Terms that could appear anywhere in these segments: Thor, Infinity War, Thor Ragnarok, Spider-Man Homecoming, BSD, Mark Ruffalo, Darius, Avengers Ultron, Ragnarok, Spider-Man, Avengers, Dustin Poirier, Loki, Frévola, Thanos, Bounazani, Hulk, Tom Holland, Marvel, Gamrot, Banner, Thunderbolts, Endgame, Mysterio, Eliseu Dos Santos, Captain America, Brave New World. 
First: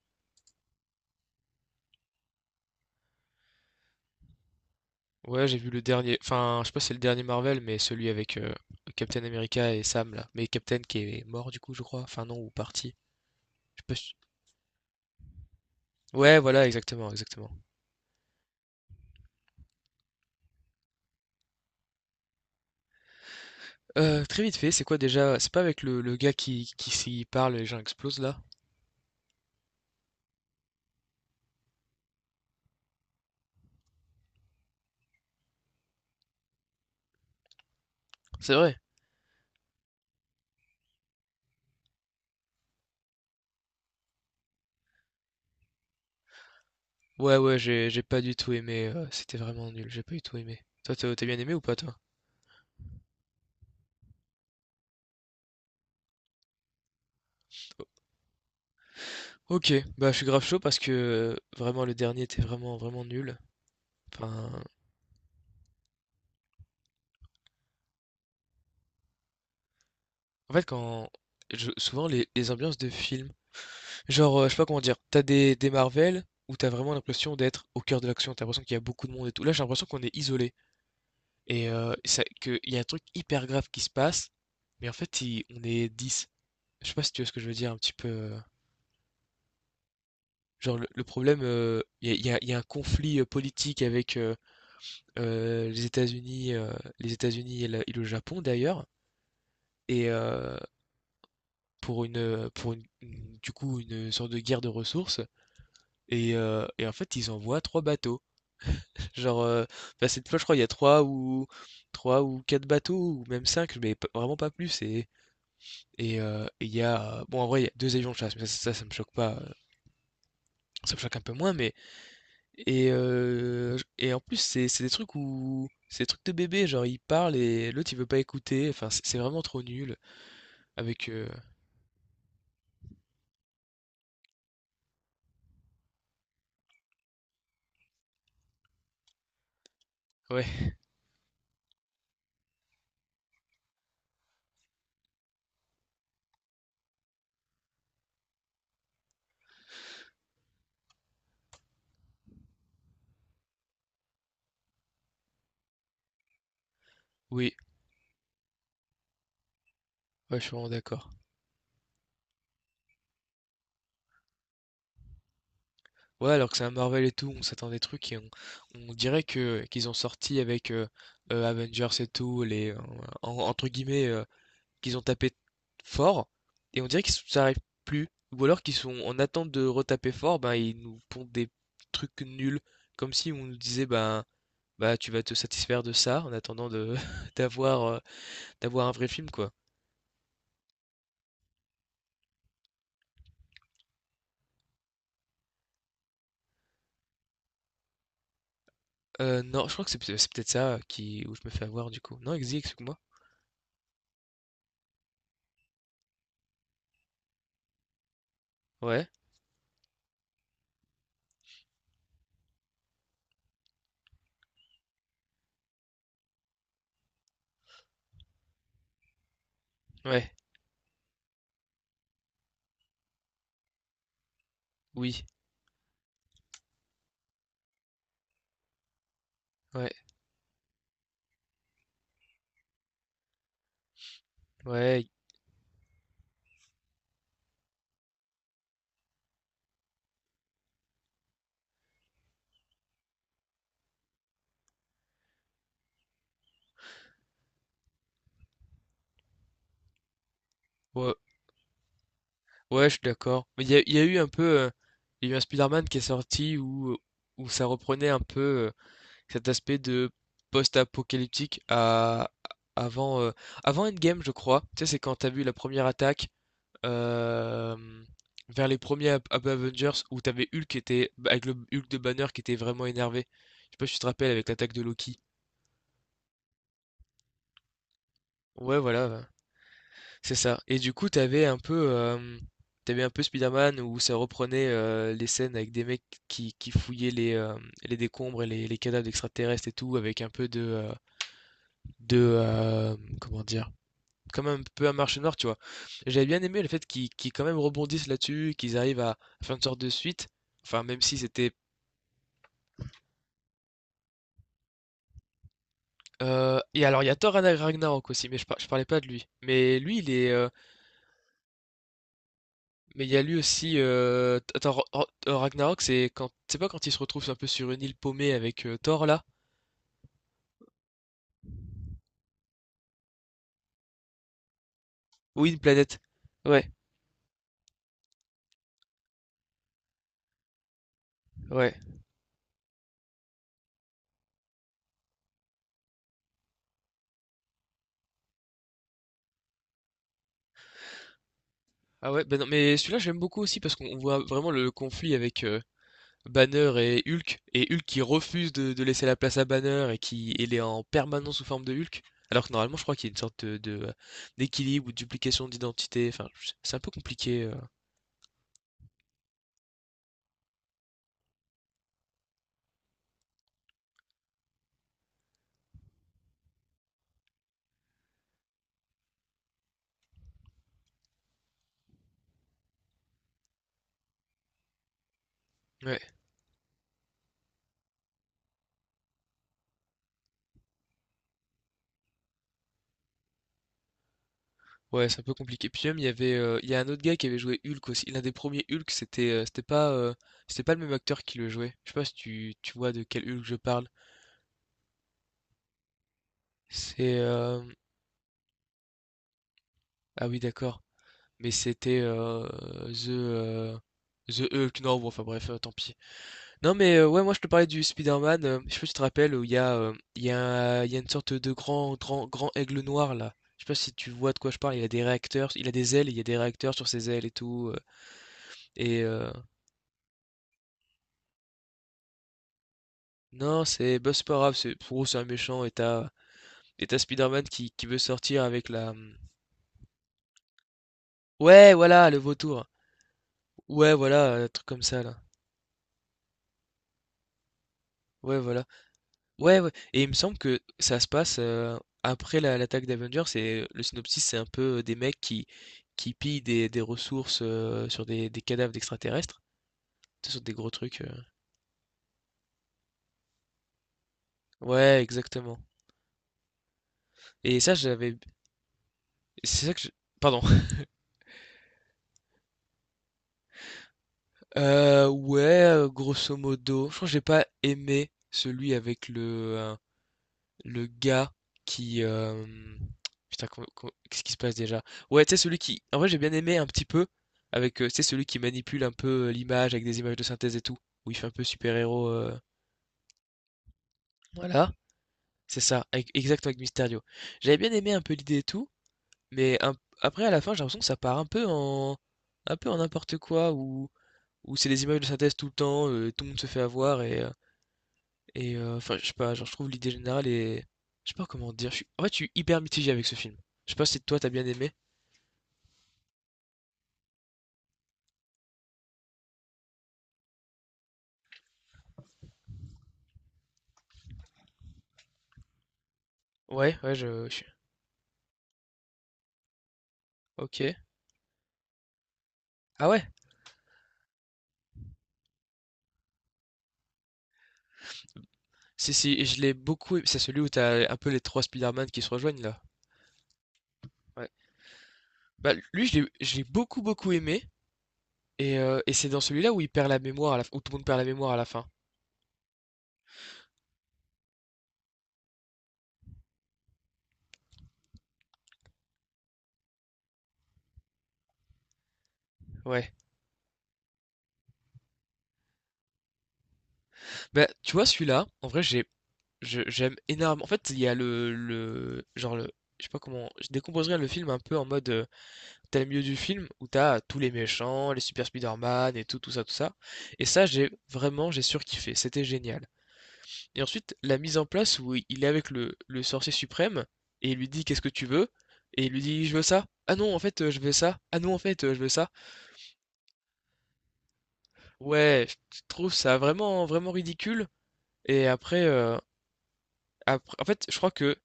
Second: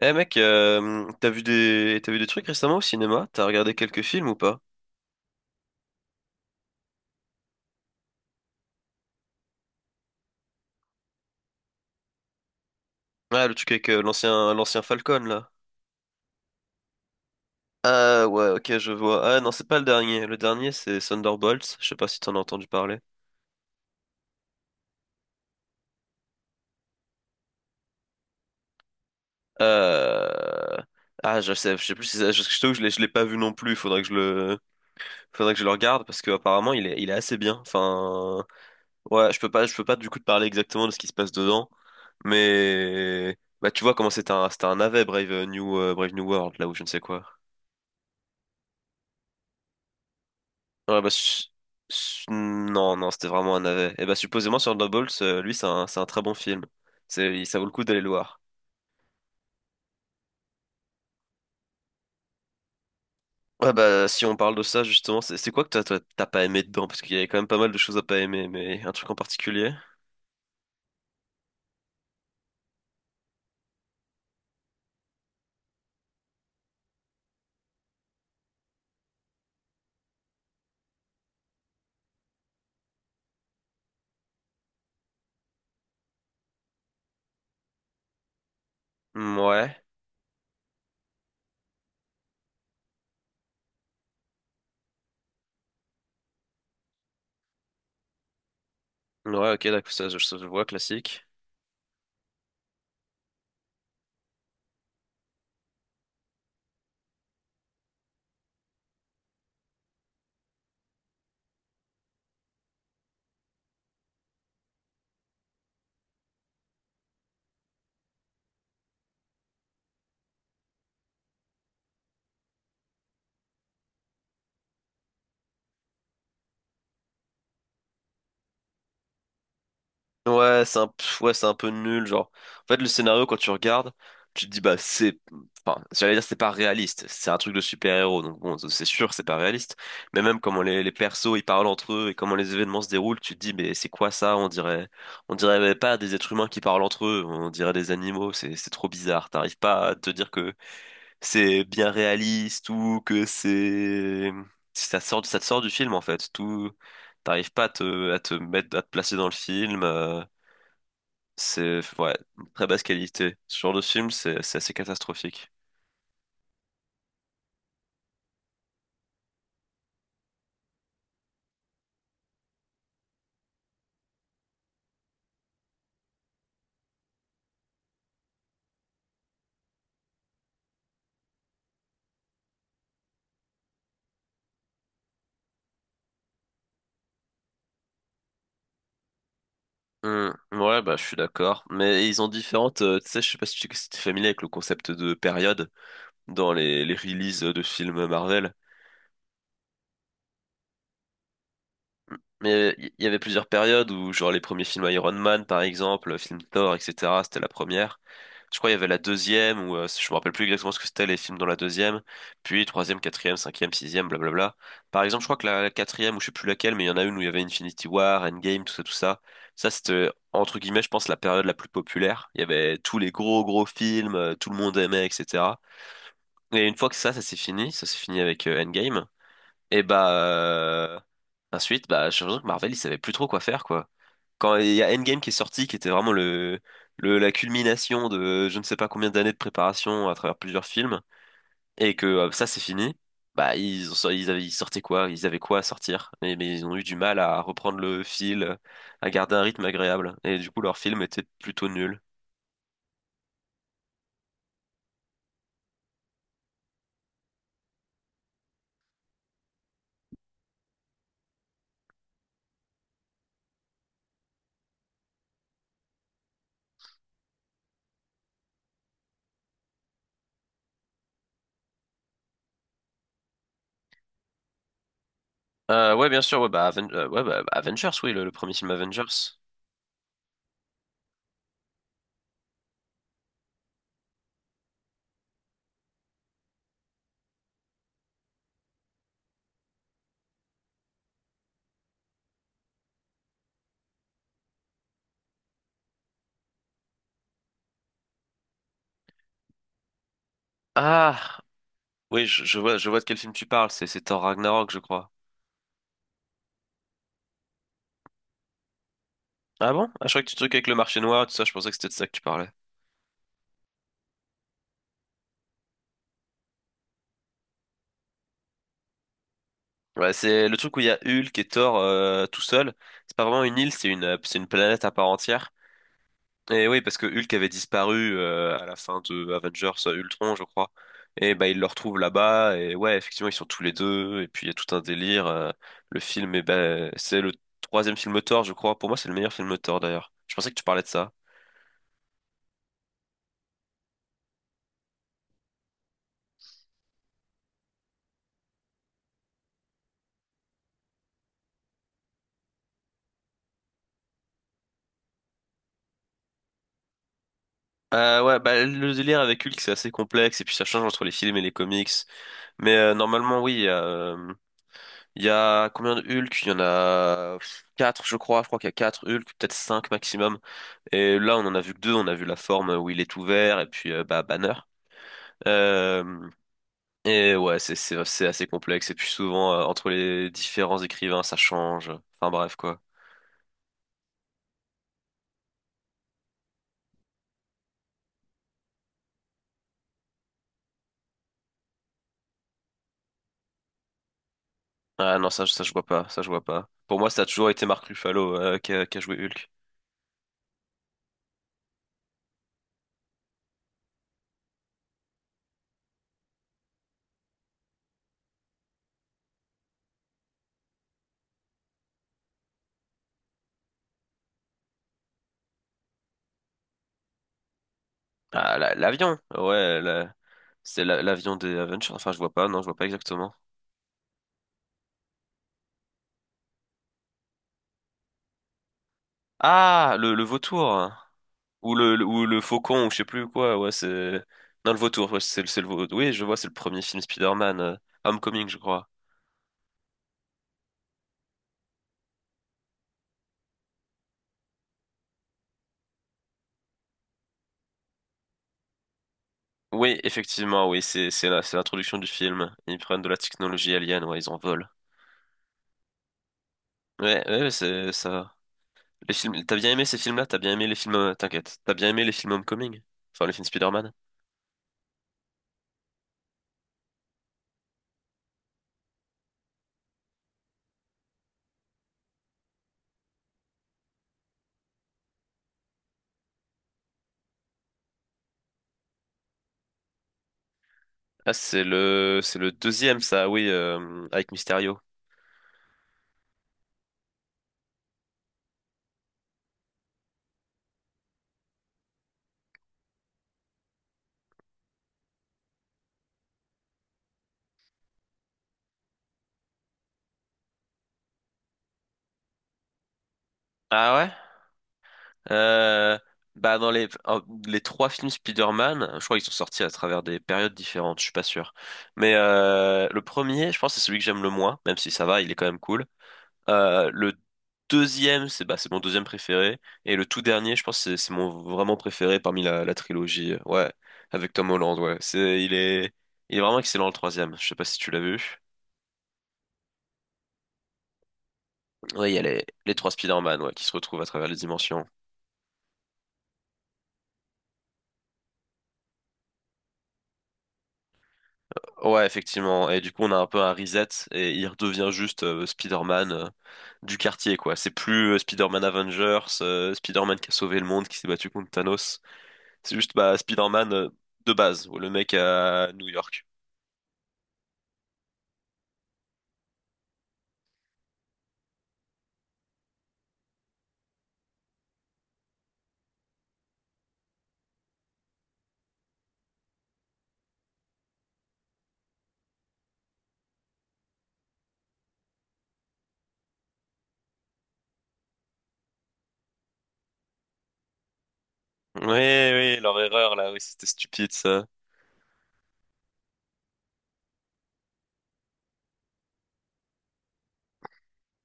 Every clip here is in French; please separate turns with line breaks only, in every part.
Eh mec, t'as vu des trucs récemment au cinéma? T'as regardé quelques films ou pas?
Ouais, j'ai vu le dernier, enfin, je sais pas si c'est le dernier Marvel, mais celui avec Captain America et Sam là. Mais Captain qui est mort du coup, je crois. Enfin non, ou parti.
Ah, le truc
Je sais
avec
pas si-
l'ancien Falcon là.
Ouais, voilà, exactement, exactement.
Ah ouais, ok, je vois. Ah non, c'est pas le dernier. Le dernier, c'est Thunderbolts. Je sais pas si t'en as entendu parler.
Très vite fait, c'est quoi déjà? C'est pas avec le gars qui s'y parle et les gens explosent là?
Euh... Ah, je sais plus si ça- je t'avoue, je l'ai pas vu non plus. Faudrait que je le regarde parce que apparemment il est assez bien. Enfin,
C'est vrai.
ouais, je peux pas du coup te parler exactement de ce qui se passe dedans, mais bah tu vois comment c'était un navet Brave New Brave New World là où je ne sais quoi.
Ouais, ouais, j'ai pas du tout aimé. C'était vraiment nul. J'ai pas du tout aimé. Toi,
Ouais, bah,
t'as bien
su-
aimé ou pas toi?
non, non, c'était vraiment un navet. Et bah, supposément, sur Nobles, lui, c'est un très bon film. Ça vaut le coup d'aller le voir.
Ok, bah je suis grave chaud parce que vraiment le dernier était vraiment vraiment nul.
Ouais, bah, si on
Enfin,
parle de ça, justement, c'est quoi que toi, t'as pas aimé dedans? Parce qu'il y avait quand même pas mal de choses à pas aimer, mais un truc en particulier?
en fait quand souvent les ambiances de films. Genre, je sais pas comment dire, t'as des Marvel où t'as vraiment l'impression d'être au cœur de l'action. T'as l'impression qu'il y a beaucoup de monde et tout. Là, j'ai l'impression qu'on est isolé et ça qu'il y a un truc hyper grave qui se passe, mais en fait, il on est 10. Je sais pas si tu vois ce que je veux dire un petit peu,
Hmm, ouais.
Genre le problème, il y a il y a il y a un conflit, politique avec, heu, les États-Unis, heu, les États-Unis et le Japon d'ailleurs,
Ouais, ok, d'accord,
et
ça, je vois, classique.
pour une, pour une du coup, une sorte de guerre de ressources. Et en fait, ils envoient 3 bateaux. Genre, bah, cette fois, je crois, il y a 3 ou 4 bateaux ou même cinq, mais p vraiment pas plus. Et il y a, bon, en vrai, il y a 2 avions de chasse, mais ça me choque pas, ça me choque un peu moins. Mais et j et en plus, c'est des trucs où c'est des trucs de bébé, genre, il parle et l'autre, il veut pas écouter, enfin, c'est vraiment trop nul avec,
Ouais, c'est un peu nul, genre. En fait, le scénario, quand tu regardes, tu te dis, enfin, j'allais dire, c'est pas réaliste. C'est un truc de super-héros, donc bon, c'est sûr, que c'est pas réaliste. Mais même comment
ouais,
les persos, ils parlent entre eux et comment les événements se déroulent, tu te dis, mais c'est quoi ça? On dirait pas des êtres humains qui parlent entre eux, on dirait des animaux, c'est trop bizarre. T'arrives pas à te dire que c'est bien réaliste ou que c'est, ça sort, ça te sort du film, en fait. T'arrives
oui,
pas à te mettre, à te placer dans le film.
ouais, je suis vraiment d'accord.
C'est ouais, une très basse qualité. Ce genre de film, c'est assez catastrophique.
Ouais, alors que c'est un Marvel et tout, on s'attend à des trucs et on dirait que qu'ils ont sorti avec, Avengers et tout, les en entre guillemets, qu'ils ont tapé fort, et on dirait qu'ils s'arrêtent plus. Ou alors qu'ils sont en attente de retaper fort, ben ils nous pondent des trucs nuls. Comme si on nous disait, ben, bah tu vas te satisfaire de ça en attendant de d'avoir d'avoir un vrai film, quoi.
Hmm, ouais, bah je suis d'accord. Mais ils ont différentes. Tu sais, je sais pas si tu es familier avec le concept de période dans les releases de films Marvel.
Non, je crois que c'est c'est peut-être ça qui où je me fais avoir du coup. Non, Exi,
Mais il
explique-moi.
y avait plusieurs périodes où, genre, les premiers films Iron Man, par exemple, le film Thor, etc., c'était la première. Je crois qu'il y avait la
Ouais,
deuxième, ou je me rappelle plus exactement ce que c'était les films dans la deuxième, puis troisième, quatrième, cinquième, sixième, blablabla. Par exemple, je crois que la quatrième, ou je sais plus laquelle, mais il y en a une où il y avait Infinity War, Endgame, tout ça, tout ça. Ça, c'était,
ouais,
entre guillemets, je pense, la période la plus populaire. Il y avait tous les gros, gros films, tout le monde aimait,
oui,
etc. Et une fois que ça s'est fini avec Endgame. Et
ouais,
bah ensuite, bah j'ai l'impression que Marvel, ils savaient plus trop quoi faire quoi. Quand il y a
ouais,
Endgame qui est sorti, qui était vraiment le la culmination de je ne sais pas combien d'années de préparation à travers plusieurs films, et que ça c'est fini, bah ils avaient ils sortaient quoi? Ils avaient quoi à sortir? Mais ils ont eu du mal à reprendre le fil, à garder un rythme agréable, et du coup leur film
ouais,
était plutôt nul.
ouais, je suis d'accord. Mais il y a eu un peu, il y a eu un Spider-Man qui est sorti où, où ça reprenait un peu. Cet aspect de post-apocalyptique à avant, avant Endgame, je crois. Tu sais, c'est quand t'as vu la première attaque, hem, vers les premiers Ap Ap Avengers où t'avais Hulk qui était bah, avec le Hulk de Banner qui était vraiment énervé. Je sais pas si tu te rappelles avec l'attaque de Loki?
Ouais bien sûr, Avengers, oui le premier film
Ouais, voilà,
Avengers.
c'est ça et du coup, t'avais un peu, tu un peu Spider-Man où ça reprenait, les scènes avec des mecs qui fouillaient les, les décombres et les cadavres d'extraterrestres et tout avec un peu de, de, comment dire? Quand même un peu un marché noir, tu vois? J'avais bien aimé le fait qu'ils quand même rebondissent là-dessus, qu'ils arrivent à faire une sorte de suite. Enfin, même si
Ah
c'était.
oui je vois de quel film tu parles, c'est Thor Ragnarok je crois.
Et alors, il y a Thor Ragnarok aussi, mais je, je parlais pas de lui.
Ah
Mais
bon?
lui,
Ah,
il
je croyais que
est.
tu truc avec le marché noir, tout ça, je pensais que c'était de ça que tu parlais.
Mais il y a lui aussi. Thor Ragnarok, c'est quand. C'est pas quand il se retrouve un peu sur une île paumée avec Thor là?
Ouais, c'est le truc où il y a Hulk et Thor tout seul. C'est pas vraiment une île, c'est une planète à part entière.
Oui, une planète.
Et
Ouais,
oui, parce que Hulk avait disparu à la fin de Avengers Ultron, je crois. Et bah ils le
ouais.
retrouvent là-bas, et ouais, effectivement, ils sont tous les deux, et puis il y a tout un délire. Le film, eh ben, c'est le troisième film Thor, je crois. Pour moi, c'est le meilleur film Thor, d'ailleurs. Je pensais que tu parlais de ça.
Ah ouais, ben non, mais celui-là, j'aime beaucoup aussi parce qu'on voit vraiment le conflit avec. Banner et Hulk qui refuse de laisser la place à Banner et qui il est en permanence sous forme de Hulk. Alors que normalement, je crois qu'il y a une sorte de, d'équilibre ou de duplication d'identité. Enfin, c'est un peu compliqué.
Ouais, bah, le délire avec Hulk, c'est assez complexe, et puis ça change entre les films et les comics. Mais normalement, oui. Il y a combien de Hulk? Il y en a quatre, je crois. Je crois qu'il y a quatre Hulk, peut-être cinq maximum. Et là, on en a vu que deux. On a vu la forme où il est ouvert et puis bah, Banner.
Ouais,
Euh, et ouais, c'est assez complexe. Et puis souvent, entre les différents écrivains, ça change. Enfin bref, quoi.
ouais, c'est un peu compliqué. Puis même, il y avait, il y a un autre gars qui avait joué Hulk aussi. L'un des premiers Hulk, c'était, c'était pas le même acteur qui le jouait. Je sais pas si tu, tu vois de quel Hulk je parle.
Ah non, ça je vois pas. Ça je vois pas. Pour moi,
C'est,
ça a toujours été Mark Ruffalo qui a joué Hulk.
ah oui, d'accord. Mais c'était The, The Hulk. Non, bon, enfin bref, tant pis. Non mais ouais, moi je te parlais du Spider-Man, je sais pas si tu te rappelles où il y a il y a une sorte de grand aigle noir là. Je sais pas si tu vois de quoi je parle, il a des réacteurs, il a des ailes, il y a des réacteurs sur ses ailes et tout
Ah, la-
et
l'avion.
euh,
C'est la- l'avion des Avengers. Enfin, je vois pas, non, je vois pas exactement.
non, c'est bah, c'est pas grave, c'est pour eux, c'est un méchant et t'as Spider-Man qui veut sortir avec la.
Ah, le vautour.
Ouais,
Ou
voilà, le
le
vautour.
faucon, ou je sais plus quoi. Ouais,
Ouais,
c'est.
voilà, un truc
Non, le
comme ça
vautour,
là.
ouais, c'est le vautour. Oui, je vois, c'est le premier film Spider-Man.
Ouais,
Homecoming, je
voilà.
crois.
Ouais, ouais et il me semble que ça se passe, après la l'attaque d'Avengers et le synopsis, c'est un peu des mecs qui pillent des ressources, sur des cadavres d'extraterrestres.
Oui,
Tu sais, sur des
effectivement,
gros
oui,
trucs,
c'est l'introduction du film. Ils prennent de la technologie alien, ouais, ils en volent.
ouais, exactement,
Ouais, ouais, ouais,
et ça,
c'est
j'avais
ça. Les films, t'as
c'est
bien
ça que
aimé
je
ces films-là? T'as
pardon.
bien aimé les films, t'inquiète. T'as bien aimé les films Homecoming? Enfin, les films Spider-Man?
Ouais, grosso modo, je crois que j'ai pas aimé celui avec le gars qui. Putain, qu'est-ce qui se passe déjà? Ouais, tu sais, celui qui. En vrai, j'ai bien aimé un petit peu. Avec, tu sais, celui qui manipule un peu l'image avec des images de synthèse et tout. Où il fait un
Ah,
peu super-héros.
c'est le deuxième, ça, oui, avec
Voilà,
Mysterio.
c'est ça. Avec... Exact avec Mysterio. J'avais bien aimé un peu l'idée et tout. Mais après, à la fin, j'ai l'impression que ça part un peu en. Un peu en n'importe quoi. Où, où c'est des images de synthèse tout le temps. Tout le monde se fait avoir. Et, enfin, je sais pas, genre, je trouve l'idée générale est. Je sais pas comment dire. En fait, je suis hyper mitigé avec ce film. Je sais pas
Ah
si
ouais?
toi t'as bien aimé.
Euh, bah dans les trois films Spider-Man, je crois qu'ils sont sortis à travers des périodes différentes, je suis pas sûr. Mais le premier, je pense, c'est celui que j'aime le moins, même si ça va, il est quand même cool.
Ouais, ouais,
Le
je suis.
deuxième, c'est bah, c'est mon deuxième préféré. Et le tout dernier, je
Ok.
pense, que c'est mon vraiment préféré parmi la
Ah ouais?
trilogie. Ouais, avec Tom Holland, ouais. Il est vraiment excellent le troisième. Je sais pas si tu l'as vu.
Si, si, et je l'ai beaucoup. Aimé. C'est celui où t'as un peu les trois Spider-Man qui se
Ouais, il y a
rejoignent là.
les trois Spider-Man, ouais, qui se retrouvent à travers
Ouais.
les dimensions.
Bah, lui, je l'ai beaucoup, beaucoup aimé. Et c'est dans celui-là où il perd la mémoire, à la... où tout le monde perd la mémoire à la fin.
Ouais, effectivement. Et du coup, on a un peu un reset et il redevient juste Spider-Man du quartier, quoi. C'est plus Spider-Man Avengers, Spider-Man qui a sauvé le monde, qui s'est battu contre Thanos. C'est
Ouais.
juste bah, Spider-Man de base, le mec à New York.
Bah, tu vois, celui-là, en vrai, j'ai. J'aime énormément. En fait, il y a le, le. Genre, le. Je sais pas comment. Je décomposerais le film un peu en mode. T'as le milieu du film où t'as tous les méchants, les Super Spider-Man et tout, tout ça, tout ça. Et ça, j'ai vraiment, j'ai surkiffé. C'était génial. Et ensuite, la mise en place où il est avec le sorcier suprême et il lui dit qu'est-ce que tu veux? Et il lui dit je veux ça. Ah non, en fait, je veux ça. Ah non, en fait, je
Oui,
veux ça.
oui, leur erreur là, oui, c'était stupide ça.
Ouais, je trouve ça vraiment, vraiment ridicule. Et après, après, en fait, je crois que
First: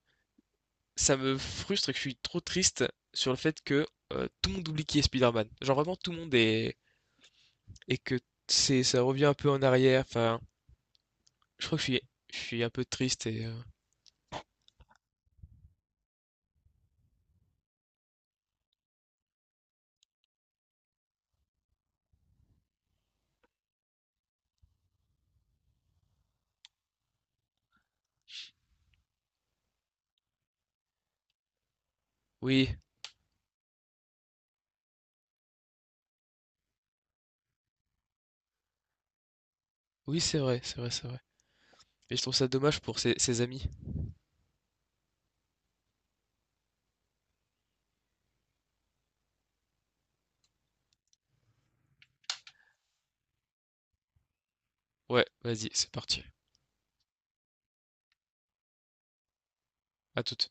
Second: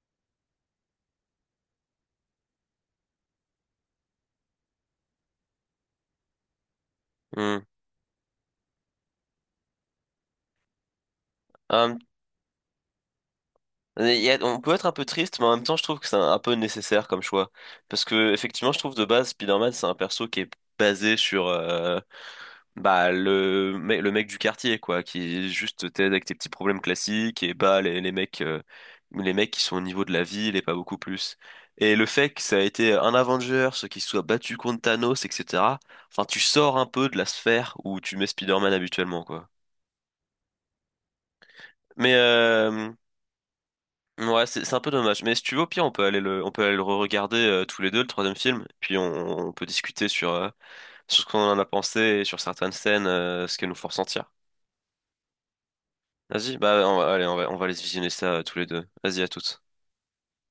ça me frustre et que je suis trop triste sur le fait que tout le monde oublie qui est Spider-Man. Genre vraiment, tout le monde est
Hmm.
et que c'est ça revient un peu en arrière. Enfin, je crois que
Hum,
je suis un peu triste et
il y a- on peut être un peu triste, mais en même temps, je trouve que c'est un peu nécessaire comme choix. Parce que, effectivement, je trouve de base, Spider-Man, c'est un perso qui est basé sur bah, le mec du quartier, quoi, qui juste t'aide avec tes petits problèmes classiques et bah, les mecs qui sont au niveau de la ville et pas beaucoup plus. Et le fait que ça a
oui,
été un Avengers qui se soit battu contre Thanos, etc. Enfin, tu sors un peu de la sphère où tu mets Spider-Man habituellement, quoi.
oui, c'est vrai, c'est vrai, c'est vrai.
Mais
Et je trouve ça dommage pour ses, ses amis.
ouais, c'est un peu dommage. Mais si tu veux, au pire, on peut aller le re-regarder tous les deux, le troisième film. Puis on peut discuter sur, sur ce qu'on en a pensé et sur certaines scènes, ce qu'elles nous font ressentir.
Ouais, vas-y, c'est parti.
Vas-y, bah on va, allez, on va aller se visionner ça tous les deux. Vas-y, à toutes.
À toute.